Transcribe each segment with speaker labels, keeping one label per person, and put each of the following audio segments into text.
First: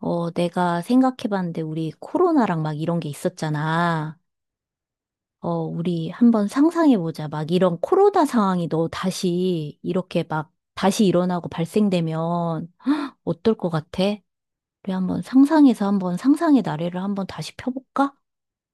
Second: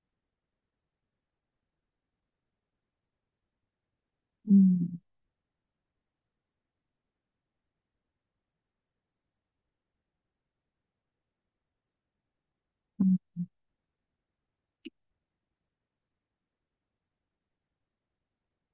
Speaker 1: 내가 생각해봤는데 우리 코로나랑 막 이런 게 있었잖아.
Speaker 2: 음,
Speaker 1: 우리 한번 상상해보자. 막 이런 코로나 상황이 너 다시 이렇게 막 다시 일어나고 발생되면
Speaker 2: 음.
Speaker 1: 어떨 것 같아? 우리 한번 상상해서 한번 상상의 나래를 한번 다시 펴볼까?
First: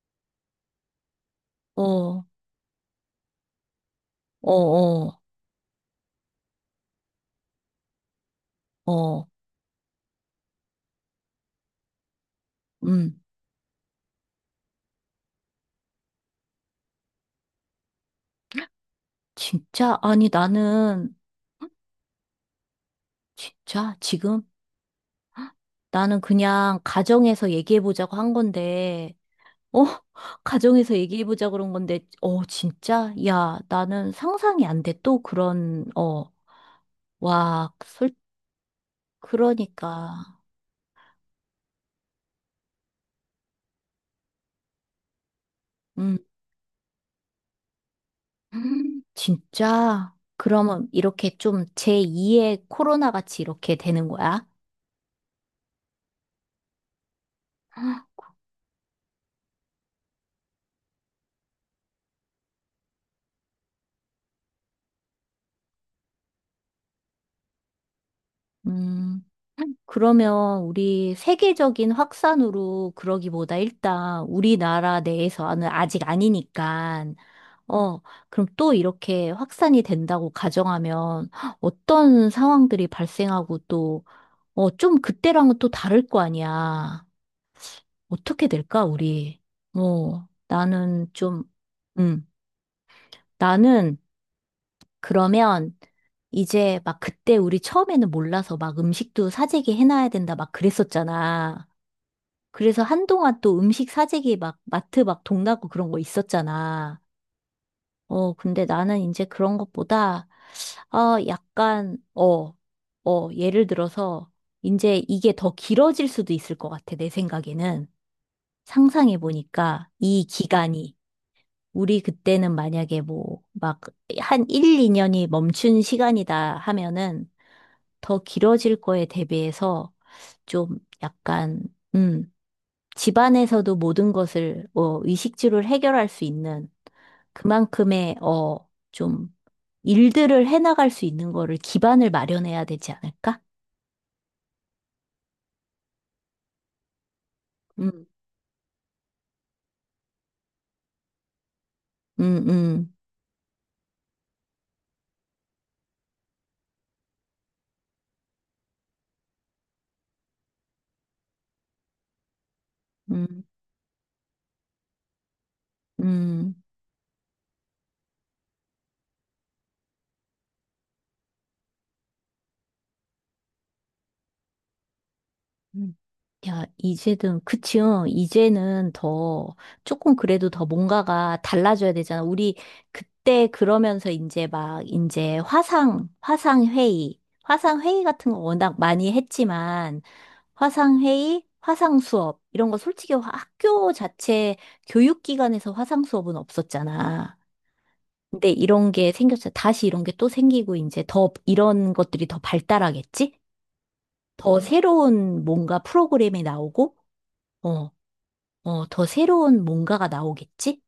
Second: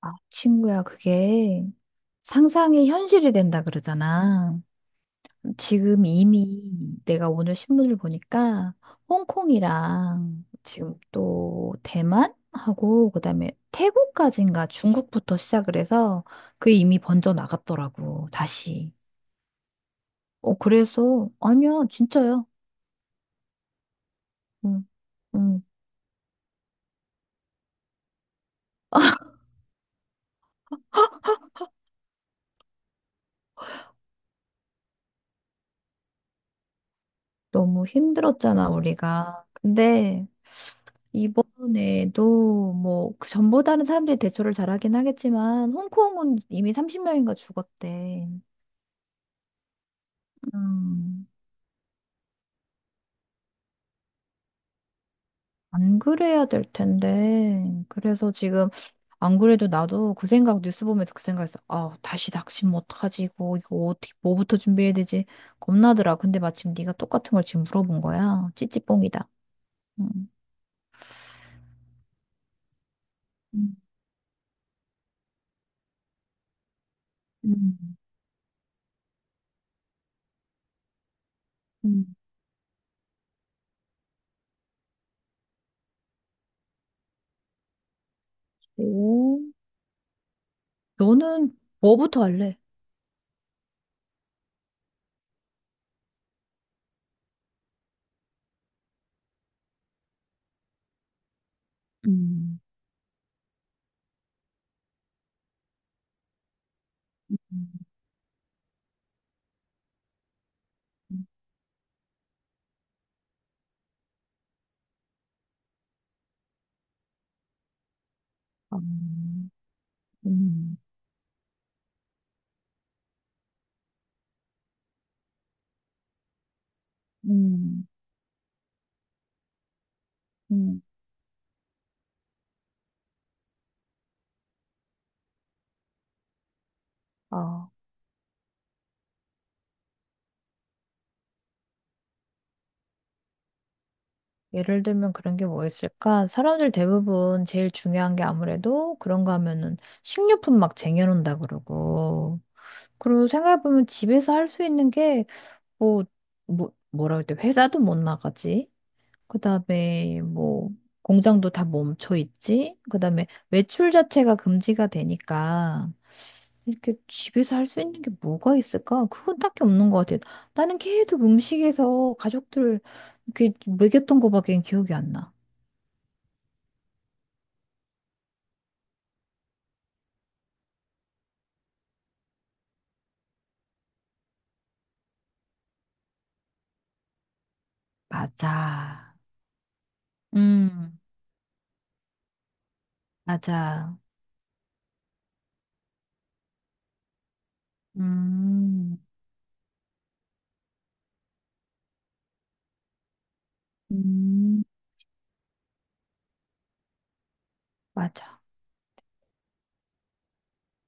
Speaker 2: 아, 친구야, 그게
Speaker 1: 어. 어.
Speaker 2: 상상이 현실이 된다 그러잖아.
Speaker 1: 어.
Speaker 2: 지금 이미 내가 오늘 신문을 보니까
Speaker 1: 어.
Speaker 2: 홍콩이랑 지금 또 대만하고
Speaker 1: 음.
Speaker 2: 그다음에 태국까지인가 중국부터 시작을 해서 그게 이미 번져 나갔더라고, 다시.
Speaker 1: 진짜? 아니,
Speaker 2: 어,
Speaker 1: 나는,
Speaker 2: 그래서 아니야, 진짜요.
Speaker 1: 진짜? 지금?
Speaker 2: 응 응
Speaker 1: 나는 그냥 가정에서 얘기해보자고 한 건데, 어. 가정에서 얘기해보자 그런 건데, 진짜? 야, 나는 상상이 안 돼. 또 그런, 어. 와,
Speaker 2: 너무
Speaker 1: 솔.
Speaker 2: 힘들었잖아, 우리가.
Speaker 1: 그러니까.
Speaker 2: 근데 이번에도 뭐 그 전보다는 사람들이 대처를 잘하긴 하겠지만
Speaker 1: 음.
Speaker 2: 홍콩은 이미 30명인가 죽었대.
Speaker 1: 진짜? 그러면
Speaker 2: 음,
Speaker 1: 이렇게 좀 제2의 코로나 같이 이렇게 되는 거야?
Speaker 2: 안 그래야 될 텐데. 그래서 지금 안 그래도 나도 그 생각 뉴스 보면서 그 생각했어. 아, 다시 닥치면 어떡하지? 이거 어떻게 뭐부터 준비해야 되지? 겁나더라. 근데 마침 네가 똑같은 걸 지금 물어본 거야.
Speaker 1: 음.
Speaker 2: 찌찌뽕이다. 음.
Speaker 1: 그러면 우리 세계적인 확산으로 그러기보다
Speaker 2: 음,
Speaker 1: 일단 우리나라 내에서는 아직 아니니까
Speaker 2: 음,
Speaker 1: 어, 그럼 또 이렇게 확산이 된다고 가정하면
Speaker 2: 음,
Speaker 1: 어떤 상황들이 발생하고 또, 좀 그때랑은 또 다를 거 아니야. 어떻게 될까,
Speaker 2: 오.
Speaker 1: 우리? 나는 좀,
Speaker 2: 너는 뭐부터
Speaker 1: 음,
Speaker 2: 할래?
Speaker 1: 나는 그러면 이제 막 그때 우리 처음에는 몰라서 막 음식도 사재기 해놔야 된다 막 그랬었잖아.
Speaker 2: 음,
Speaker 1: 그래서 한동안 또 음식 사재기 막 마트 막 동나고 그런 거 있었잖아.
Speaker 2: 음.
Speaker 1: 근데 나는 이제 그런 것보다 아,
Speaker 2: 음.
Speaker 1: 약간, 예를 들어서, 이제 이게 더 길어질 수도 있을 것 같아, 내 생각에는.
Speaker 2: 아.
Speaker 1: 상상해 보니까, 이
Speaker 2: 음,
Speaker 1: 기간이, 우리 그때는 만약에 뭐, 막, 한 1, 2년이 멈춘 시간이다 하면은,
Speaker 2: 음,
Speaker 1: 더 길어질 거에 대비해서, 좀
Speaker 2: 음.
Speaker 1: 약간, 음, 집안에서도 모든 것을 의식주를 해결할 수 있는
Speaker 2: 아,
Speaker 1: 그만큼의 어, 좀 일들을 해나갈 수 있는 거를 기반을 마련해야 되지 않을까?
Speaker 2: 예를 들면 그런 게 뭐 있을까? 사람들 대부분 제일
Speaker 1: 음.
Speaker 2: 중요한 게 아무래도 그런 거 하면은 식료품 막 쟁여놓는다 그러고.
Speaker 1: 음. 음.
Speaker 2: 그리고 생각해보면 집에서 할 수 있는 게 뭐, 뭐라 그럴 때 회사도 못 나가지. 그다음에 뭐, 공장도 다 멈춰 있지. 그다음에
Speaker 1: 음.
Speaker 2: 외출 자체가 금지가 되니까.
Speaker 1: 음.
Speaker 2: 이렇게 집에서 할 수 있는 게 뭐가 있을까? 그건 딱히 없는 것 같아요. 나는 계속 음식에서 가족들 이렇게 먹였던 거밖에 기억이 안 나.
Speaker 1: 음. 야, 이제는, 그치요. 이제는 더, 조금 그래도 더 뭔가가 달라져야 되잖아. 우리 그때 그러면서 이제 막, 이제 화상, 화상회의, 화상회의 같은 거 워낙
Speaker 2: 맞아.
Speaker 1: 많이 했지만,
Speaker 2: 음,
Speaker 1: 화상회의, 화상수업, 이런 거 솔직히 학교
Speaker 2: 맞아.
Speaker 1: 자체 교육기관에서 화상수업은 없었잖아. 근데 이런
Speaker 2: 음,
Speaker 1: 게 생겼어. 다시 이런 게 또 생기고, 이제 더, 이런 것들이 더 발달하겠지? 더
Speaker 2: 음,
Speaker 1: 새로운 뭔가 프로그램이 나오고, 어,
Speaker 2: 맞아.
Speaker 1: 더 새로운 뭔가가 나오겠지?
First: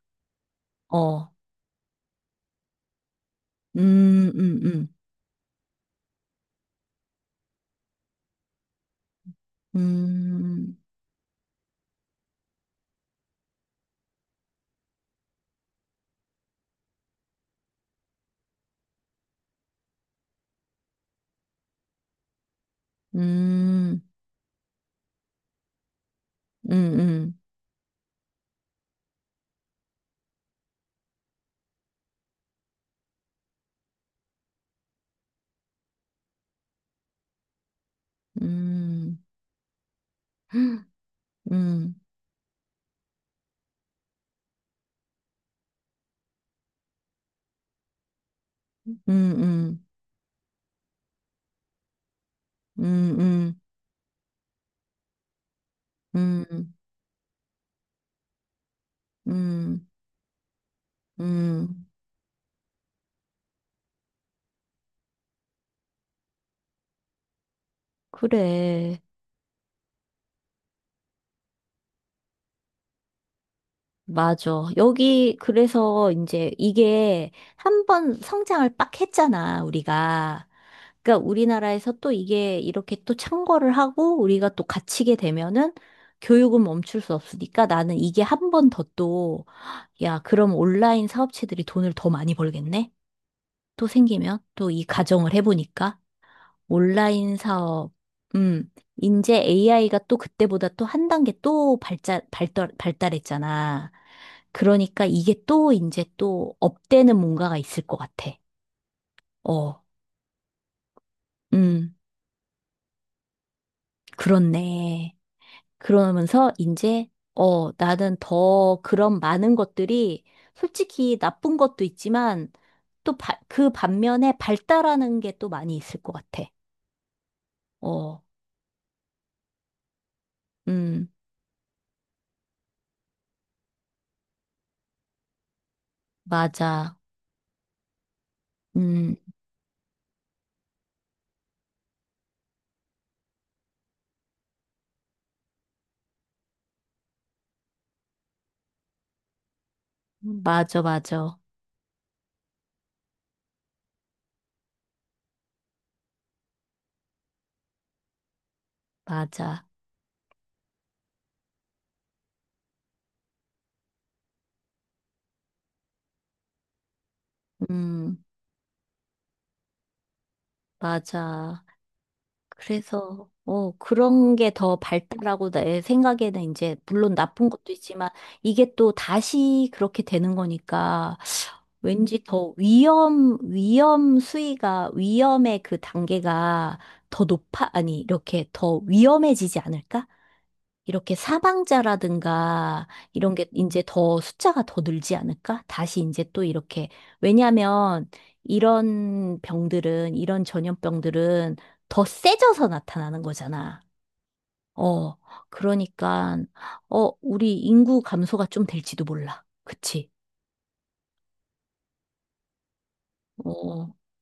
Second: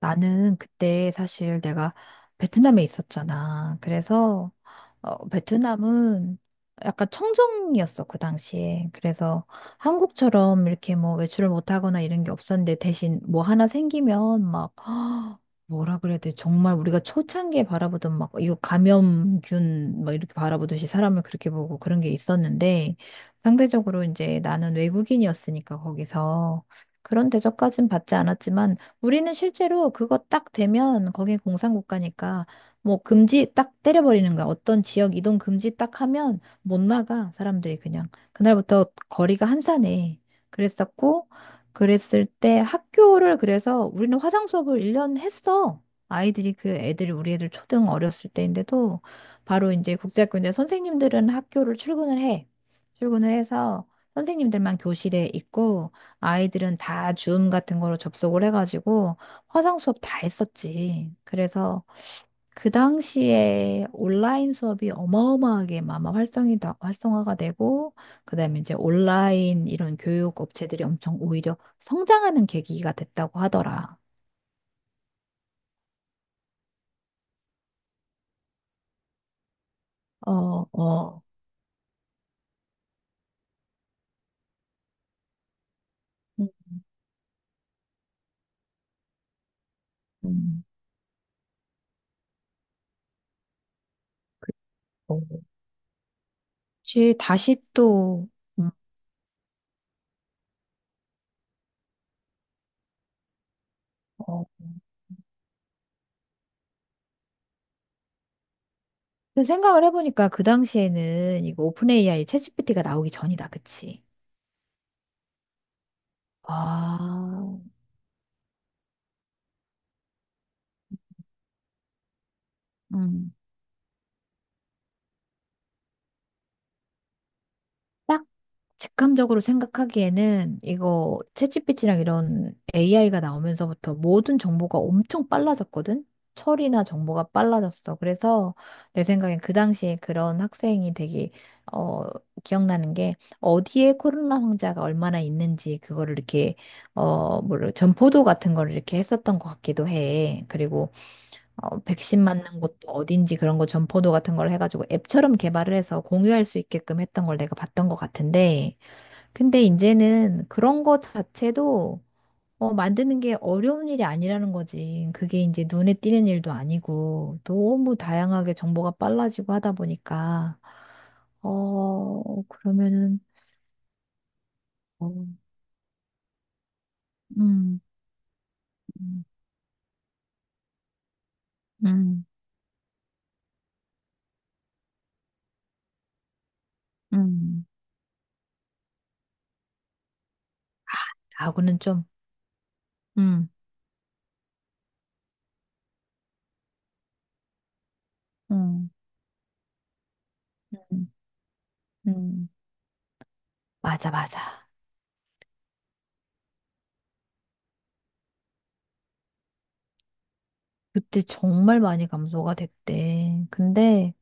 Speaker 2: 나는 그때
Speaker 1: 어.
Speaker 2: 사실 내가 베트남에 있었잖아.
Speaker 1: 음.
Speaker 2: 그래서
Speaker 1: 음. 음.
Speaker 2: 베트남은 약간 청정이었어, 그 당시에. 그래서 한국처럼
Speaker 1: 음.
Speaker 2: 이렇게 뭐 외출을 못하거나 이런 게 없었는데 대신 뭐 하나 생기면 막 뭐라 그래야 돼. 정말 우리가 초창기에 바라보던 막 이거 감염균 막 이렇게 바라보듯이 사람을 그렇게 보고 그런 게 있었는데
Speaker 1: 음.
Speaker 2: 상대적으로 이제 나는 외국인이었으니까 거기서 그런
Speaker 1: 음.
Speaker 2: 대접까진 받지 않았지만 우리는 실제로 그거 딱 되면 거기 공산국가니까 뭐 금지 딱 때려버리는 거야. 어떤 지역 이동 금지 딱 하면 못 나가 사람들이 그냥. 그날부터
Speaker 1: 음.
Speaker 2: 거리가 한산해.
Speaker 1: 음.
Speaker 2: 그랬었고
Speaker 1: 음.
Speaker 2: 그랬을 때 학교를 그래서 우리는 화상 수업을 1년 했어. 아이들이 그 애들이 우리 애들 초등 어렸을 때인데도
Speaker 1: 음. 음.
Speaker 2: 바로
Speaker 1: 음.
Speaker 2: 이제 국제학교인데 선생님들은 학교를 출근을 해.
Speaker 1: 음.
Speaker 2: 출근을
Speaker 1: 음.
Speaker 2: 해서 선생님들만 교실에 있고
Speaker 1: 음.
Speaker 2: 아이들은 다 줌 같은 거로 접속을 해가지고 화상
Speaker 1: 음.
Speaker 2: 수업 다 했었지. 그래서
Speaker 1: 음.
Speaker 2: 그 당시에 온라인 수업이 어마어마하게 아마 활성이 다, 활성화가 되고, 그다음에 이제
Speaker 1: 그래.
Speaker 2: 온라인 이런 교육 업체들이 엄청 오히려 성장하는 계기가 됐다고 하더라.
Speaker 1: 맞아. 여기, 그래서 이제 이게 한 번 성장을 빡 했잖아,
Speaker 2: 어,
Speaker 1: 우리가.
Speaker 2: 어.
Speaker 1: 그러니까 우리나라에서 또 이게 이렇게 또 창궐을 하고 우리가 또 갇히게 되면은
Speaker 2: 음,
Speaker 1: 교육은 멈출 수 없으니까 나는 이게 한 번 더 또, 야, 그럼
Speaker 2: 음.
Speaker 1: 온라인 사업체들이 돈을 더 많이 벌겠네? 또 생기면? 또 이
Speaker 2: 어,
Speaker 1: 가정을 해보니까?
Speaker 2: 그치.
Speaker 1: 온라인
Speaker 2: 다시
Speaker 1: 사업.
Speaker 2: 또, 음,
Speaker 1: 음, 이제 AI가 또 그때보다 또 한 단계 또 발달, 발달, 발달했잖아.
Speaker 2: 어.
Speaker 1: 그러니까 이게 또 이제 또 업되는 뭔가가 있을 것 같아.
Speaker 2: 근데
Speaker 1: 어.
Speaker 2: 생각을 해보니까 그 당시에는 이거 오픈
Speaker 1: 음.
Speaker 2: AI 챗GPT가 나오기 전이다, 그치?
Speaker 1: 그렇네. 그러면서 이제,
Speaker 2: 아.
Speaker 1: 나는 더 그런 많은 것들이 솔직히 나쁜 것도 있지만 또
Speaker 2: 음,
Speaker 1: 그 반면에 발달하는 게 또 많이 있을 것 같아. 어.
Speaker 2: 딱 직감적으로 생각하기에는
Speaker 1: 음.
Speaker 2: 이거 챗GPT랑 이런 AI가 나오면서부터 모든 정보가 엄청 빨라졌거든? 처리나
Speaker 1: 맞아.
Speaker 2: 정보가 빨라졌어. 그래서 내
Speaker 1: 음,
Speaker 2: 생각엔 그 당시에 그런 학생이 되게, 어, 기억나는 게 어디에 코로나 환자가 얼마나 있는지 그거를 이렇게, 전포도 같은 걸 이렇게 했었던 것 같기도 해.
Speaker 1: 맞아,
Speaker 2: 그리고
Speaker 1: 맞아.
Speaker 2: 백신 맞는 곳도 어딘지 그런 거 점포도 같은 걸 해가지고 앱처럼 개발을 해서 공유할 수 있게끔 했던 걸 내가 봤던 것 같은데, 근데
Speaker 1: 맞아.
Speaker 2: 이제는 그런 거 자체도 만드는 게 어려운 일이 아니라는 거지. 그게 이제 눈에 띄는 일도 아니고 너무
Speaker 1: 음,
Speaker 2: 다양하게 정보가 빨라지고 하다 보니까
Speaker 1: 맞아.
Speaker 2: 그러면은
Speaker 1: 그래서, 그런 게 더
Speaker 2: 어,
Speaker 1: 발달하고 내 생각에는 이제, 물론 나쁜 것도
Speaker 2: 음,
Speaker 1: 있지만, 이게 또
Speaker 2: 음,
Speaker 1: 다시 그렇게 되는 거니까, 왠지
Speaker 2: 음,
Speaker 1: 더 위험, 위험 수위가, 위험의 그 단계가 더
Speaker 2: 음.
Speaker 1: 높아, 아니, 이렇게 더 위험해지지 않을까? 이렇게
Speaker 2: 하고는 좀,
Speaker 1: 사망자라든가 이런 게
Speaker 2: 음,
Speaker 1: 이제 더 숫자가 더 늘지 않을까? 다시 이제 또 이렇게. 왜냐하면
Speaker 2: 음,
Speaker 1: 이런 병들은, 이런
Speaker 2: 음,
Speaker 1: 전염병들은 더
Speaker 2: 음.
Speaker 1: 세져서 나타나는 거잖아.
Speaker 2: 맞아, 맞아.
Speaker 1: 어, 그러니까, 우리 인구 감소가 좀 될지도 몰라. 그치?
Speaker 2: 그때 정말 많이 감소가 됐대.
Speaker 1: 어,
Speaker 2: 근데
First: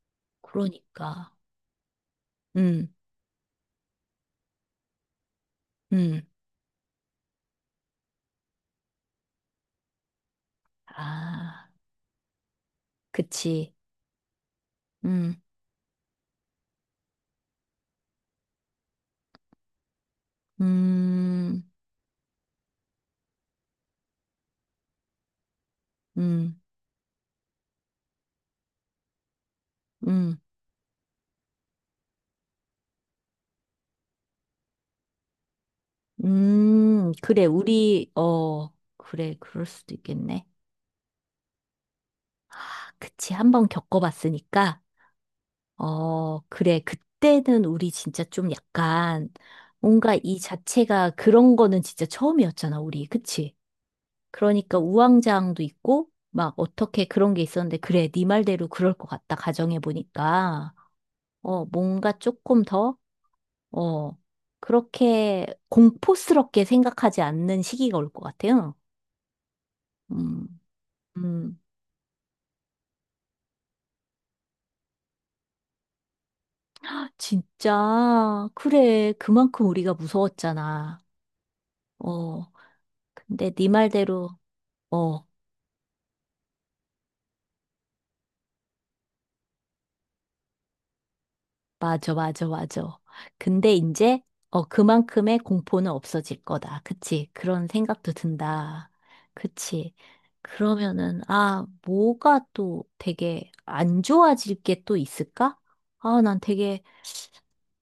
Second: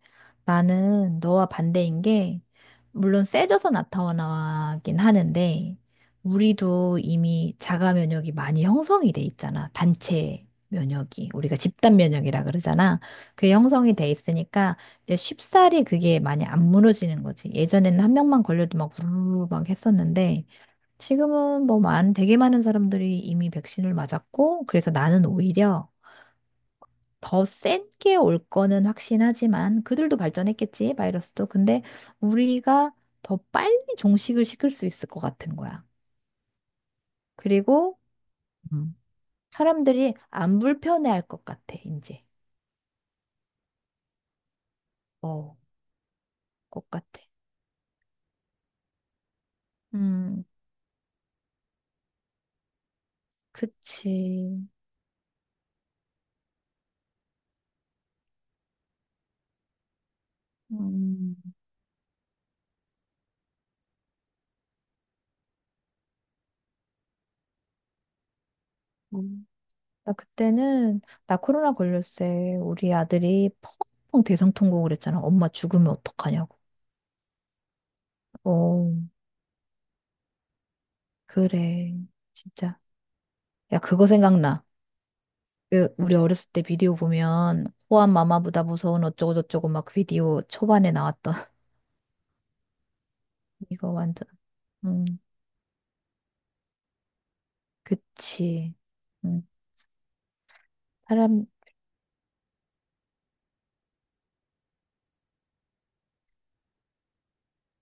Speaker 2: 나는
Speaker 1: 그러니까.
Speaker 2: 너와 반대인 게,
Speaker 1: 음.
Speaker 2: 물론 세져서 나타나긴 하는데,
Speaker 1: 음.
Speaker 2: 우리도 이미 자가 면역이 많이 형성이 돼 있잖아. 단체 면역이. 우리가
Speaker 1: 아,
Speaker 2: 집단 면역이라 그러잖아. 그게
Speaker 1: 그치.
Speaker 2: 형성이 돼 있으니까 이제
Speaker 1: 음.
Speaker 2: 쉽사리 그게 많이 안 무너지는 거지. 예전에는 한 명만 걸려도 막 우르르 막 했었는데,
Speaker 1: 음.
Speaker 2: 지금은 뭐 많은, 되게 많은 사람들이 이미 백신을 맞았고, 그래서 나는 오히려
Speaker 1: 음.
Speaker 2: 더 센 게 올 거는 확신하지만 그들도
Speaker 1: 음.
Speaker 2: 발전했겠지, 바이러스도. 근데 우리가 더 빨리 종식을 시킬 수 있을 것 같은 거야.
Speaker 1: 그래,
Speaker 2: 그리고
Speaker 1: 우리, 어.
Speaker 2: 음.
Speaker 1: 그래, 그럴 수도
Speaker 2: 사람들이
Speaker 1: 있겠네.
Speaker 2: 안 불편해할 것 같아, 이제.
Speaker 1: 아, 그치, 한번 겪어봤으니까,
Speaker 2: 어,
Speaker 1: 그래,
Speaker 2: 것 같아.
Speaker 1: 그때는 우리 진짜 좀 약간, 뭔가 이
Speaker 2: 음,
Speaker 1: 자체가 그런 거는 진짜 처음이었잖아, 우리. 그치?
Speaker 2: 그치.
Speaker 1: 그러니까 우왕좌왕도 있고, 막 어떻게 그런 게 있었는데, 그래, 네 말대로 그럴 것 같다, 가정해보니까.
Speaker 2: 음.
Speaker 1: 뭔가 조금 더, 어, 그렇게 공포스럽게 생각하지 않는 시기가 올 것 같아요.
Speaker 2: 음. 나
Speaker 1: 음.
Speaker 2: 그때는 나
Speaker 1: 음.
Speaker 2: 코로나 걸렸을 때 우리 아들이 펑펑 대성통곡을 했잖아. 엄마 죽으면 어떡하냐고.
Speaker 1: 진짜,
Speaker 2: 어,
Speaker 1: 그래. 그만큼 우리가 무서웠잖아.
Speaker 2: 그래.
Speaker 1: 어,
Speaker 2: 진짜.
Speaker 1: 근데 네
Speaker 2: 야, 그거
Speaker 1: 말대로,
Speaker 2: 생각나.
Speaker 1: 어,
Speaker 2: 그 우리 어렸을 때 비디오 보면 호환 마마보다 무서운 어쩌고저쩌고 막 비디오 초반에 나왔던
Speaker 1: 맞아, 맞아, 맞아. 근데
Speaker 2: 이거
Speaker 1: 이제,
Speaker 2: 완전 음
Speaker 1: 그만큼의 공포는 없어질 거다. 그치? 그런 생각도
Speaker 2: 그치
Speaker 1: 든다.
Speaker 2: 음
Speaker 1: 그치? 그러면은,
Speaker 2: 사람
Speaker 1: 아, 뭐가 또 되게 안 좋아질 게 또 있을까? 아, 난 되게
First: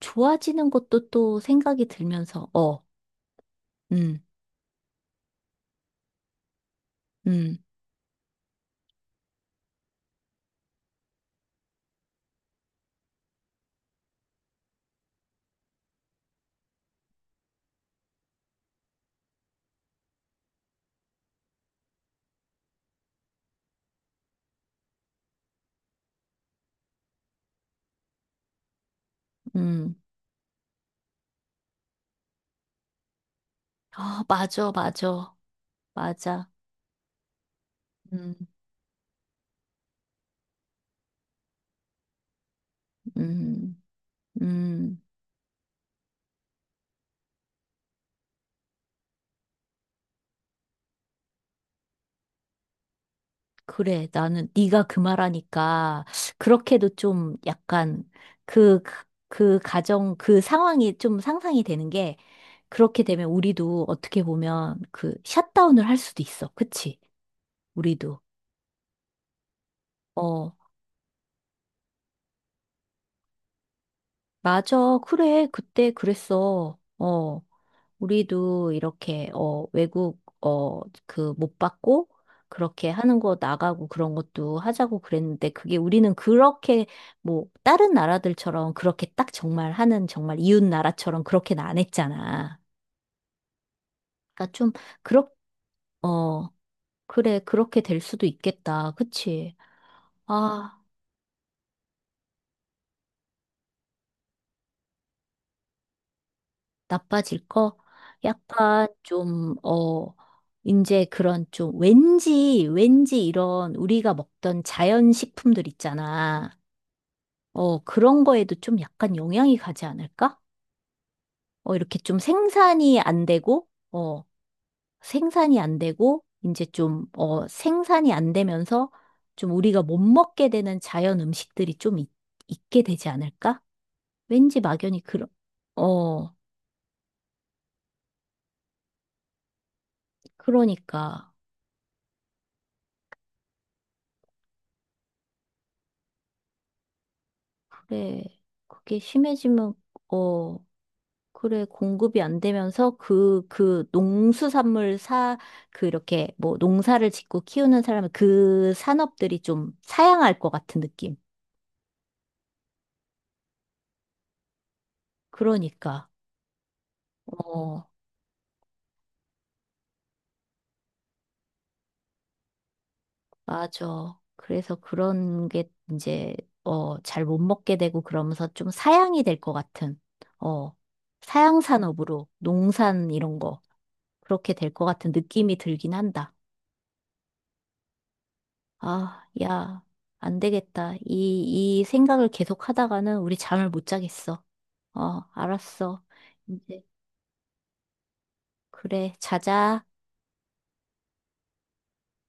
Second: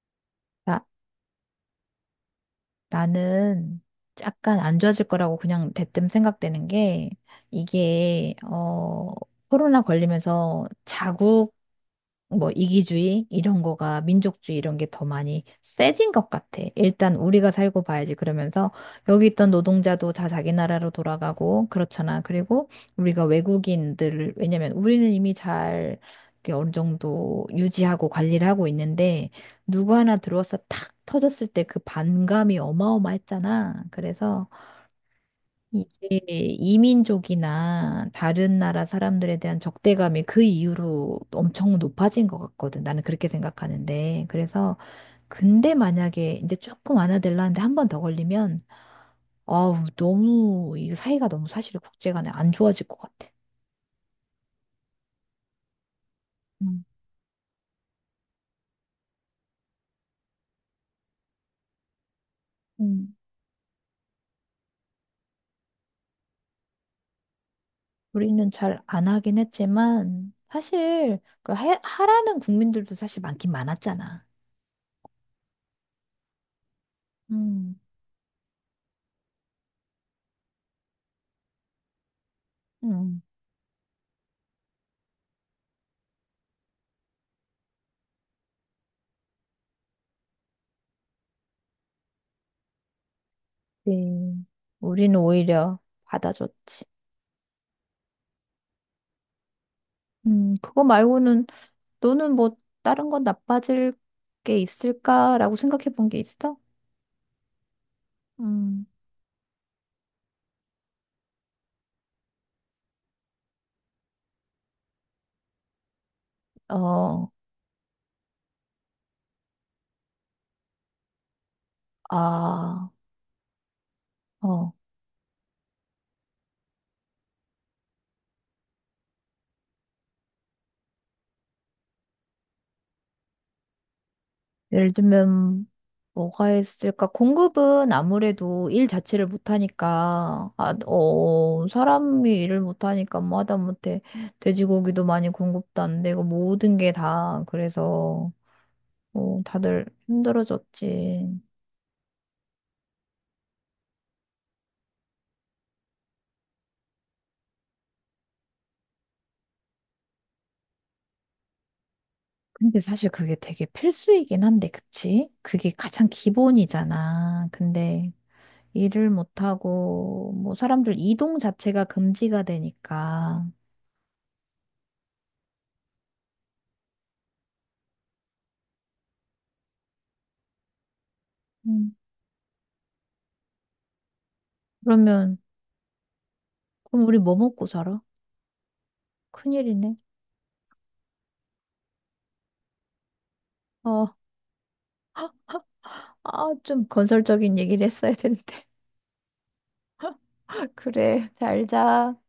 Speaker 1: 좋아지는
Speaker 2: 다
Speaker 1: 것도 또 생각이 들면서, 어.
Speaker 2: 나는
Speaker 1: 음.
Speaker 2: 약간 안 좋아질 거라고 그냥 대뜸 생각되는 게
Speaker 1: 음.
Speaker 2: 이게 코로나 걸리면서 자국 뭐 이기주의 이런 거가 민족주의 이런 게 더 많이 세진 것 같아. 일단 우리가 살고 봐야지 그러면서 여기 있던 노동자도 다 자기 나라로 돌아가고 그렇잖아. 그리고 우리가 외국인들을 왜냐면 우리는 이미 잘 이렇게 어느 정도 유지하고 관리를 하고 있는데
Speaker 1: 음.
Speaker 2: 누구 하나 들어와서 탁 터졌을 때 그 반감이 어마어마했잖아.
Speaker 1: 아,
Speaker 2: 그래서
Speaker 1: 맞아, 맞아.
Speaker 2: 이게
Speaker 1: 맞아.
Speaker 2: 이민족이나
Speaker 1: 음.
Speaker 2: 다른 나라 사람들에 대한 적대감이 그 이후로 엄청 높아진 것 같거든. 나는 그렇게
Speaker 1: 음.
Speaker 2: 생각하는데. 그래서
Speaker 1: 음.
Speaker 2: 근데 만약에 이제 조금 완화되려는데 한 번 더 걸리면 아우 너무 이 사이가 너무 사실 국제간에 안 좋아질 것 같아.
Speaker 1: 그래. 나는 네가 그 말하니까
Speaker 2: 음.
Speaker 1: 그렇게도 좀 약간 그, 그, 그 가정, 그 상황이 좀 상상이 되는 게 그렇게
Speaker 2: 음.
Speaker 1: 되면 우리도 어떻게 보면 그 샷다운을 할 수도 있어. 그치? 우리도.
Speaker 2: 우리는 잘 안 하긴 했지만
Speaker 1: 어,
Speaker 2: 사실 그 하라는 국민들도 사실 많긴 많았잖아.
Speaker 1: 맞아. 그래. 그때 그랬어. 어.
Speaker 2: 음,
Speaker 1: 우리도 이렇게 어 외국 어 그 못 받고 그렇게 하는
Speaker 2: 음,
Speaker 1: 거 나가고 그런 것도 하자고 그랬는데 그게 우리는 그렇게 뭐 다른 나라들처럼 그렇게 딱 정말 하는 정말 이웃 나라처럼 그렇게는 안 했잖아.
Speaker 2: 네.
Speaker 1: 그러니까 좀
Speaker 2: 우리는
Speaker 1: 그렇
Speaker 2: 오히려
Speaker 1: 어
Speaker 2: 받아줬지.
Speaker 1: 그래 그렇게 될 수도 있겠다. 그치? 아.
Speaker 2: 그거 말고는 너는 뭐 다른 건 나빠질 게 있을까라고 생각해 본 게 있어?
Speaker 1: 나빠질 거?
Speaker 2: 음,
Speaker 1: 약간 좀, 어, 이제 그런 좀 왠지 이런 우리가 먹던 자연식품들 있잖아.
Speaker 2: 어,
Speaker 1: 그런 거에도 좀 약간 영향이 가지 않을까? 이렇게 좀
Speaker 2: 아,
Speaker 1: 생산이 안 되고, 어,
Speaker 2: 어.
Speaker 1: 생산이 안 되고, 이제 좀, 생산이 안 되면서 좀 우리가 못 먹게 되는 자연 음식들이 좀 있게 되지 않을까? 왠지
Speaker 2: 예를
Speaker 1: 막연히 그런,
Speaker 2: 들면
Speaker 1: 어,
Speaker 2: 뭐가 있을까? 공급은 아무래도 일 자체를 못하니까,
Speaker 1: 그러니까.
Speaker 2: 사람이 일을 못하니까 뭐 하다못해 돼지고기도 많이 공급도 안 되고 모든 게 다
Speaker 1: 그래.
Speaker 2: 그래서
Speaker 1: 그게 심해지면,
Speaker 2: 다들
Speaker 1: 어,
Speaker 2: 힘들어졌지.
Speaker 1: 그래. 공급이 안 되면서 그 농수산물 사, 그 이렇게 뭐 농사를 짓고 키우는 사람은 그 산업들이 좀 사양할 것 같은 느낌.
Speaker 2: 근데 사실 그게 되게 필수이긴 한데, 그치? 그게
Speaker 1: 그러니까,
Speaker 2: 가장 기본이잖아.
Speaker 1: 어,
Speaker 2: 근데 일을 못하고, 뭐, 사람들 이동 자체가 금지가 되니까.
Speaker 1: 맞아. 그래서 그런 게 이제, 잘 못 먹게 되고 그러면서 좀 사양이 될 것 같은, 어, 사양
Speaker 2: 음,
Speaker 1: 산업으로 농산 이런 거, 그렇게 될 것 같은
Speaker 2: 그러면,
Speaker 1: 느낌이 들긴 한다.
Speaker 2: 그럼 우리 뭐 먹고 살아?
Speaker 1: 아, 야,
Speaker 2: 큰일이네.
Speaker 1: 안 되겠다. 이 생각을 계속 하다가는 우리 잠을 못
Speaker 2: 어,
Speaker 1: 자겠어. 알았어. 이제,
Speaker 2: 좀 건설적인 얘기를 했어야 되는데.
Speaker 1: 그래, 자자.
Speaker 2: 그래, 잘 자.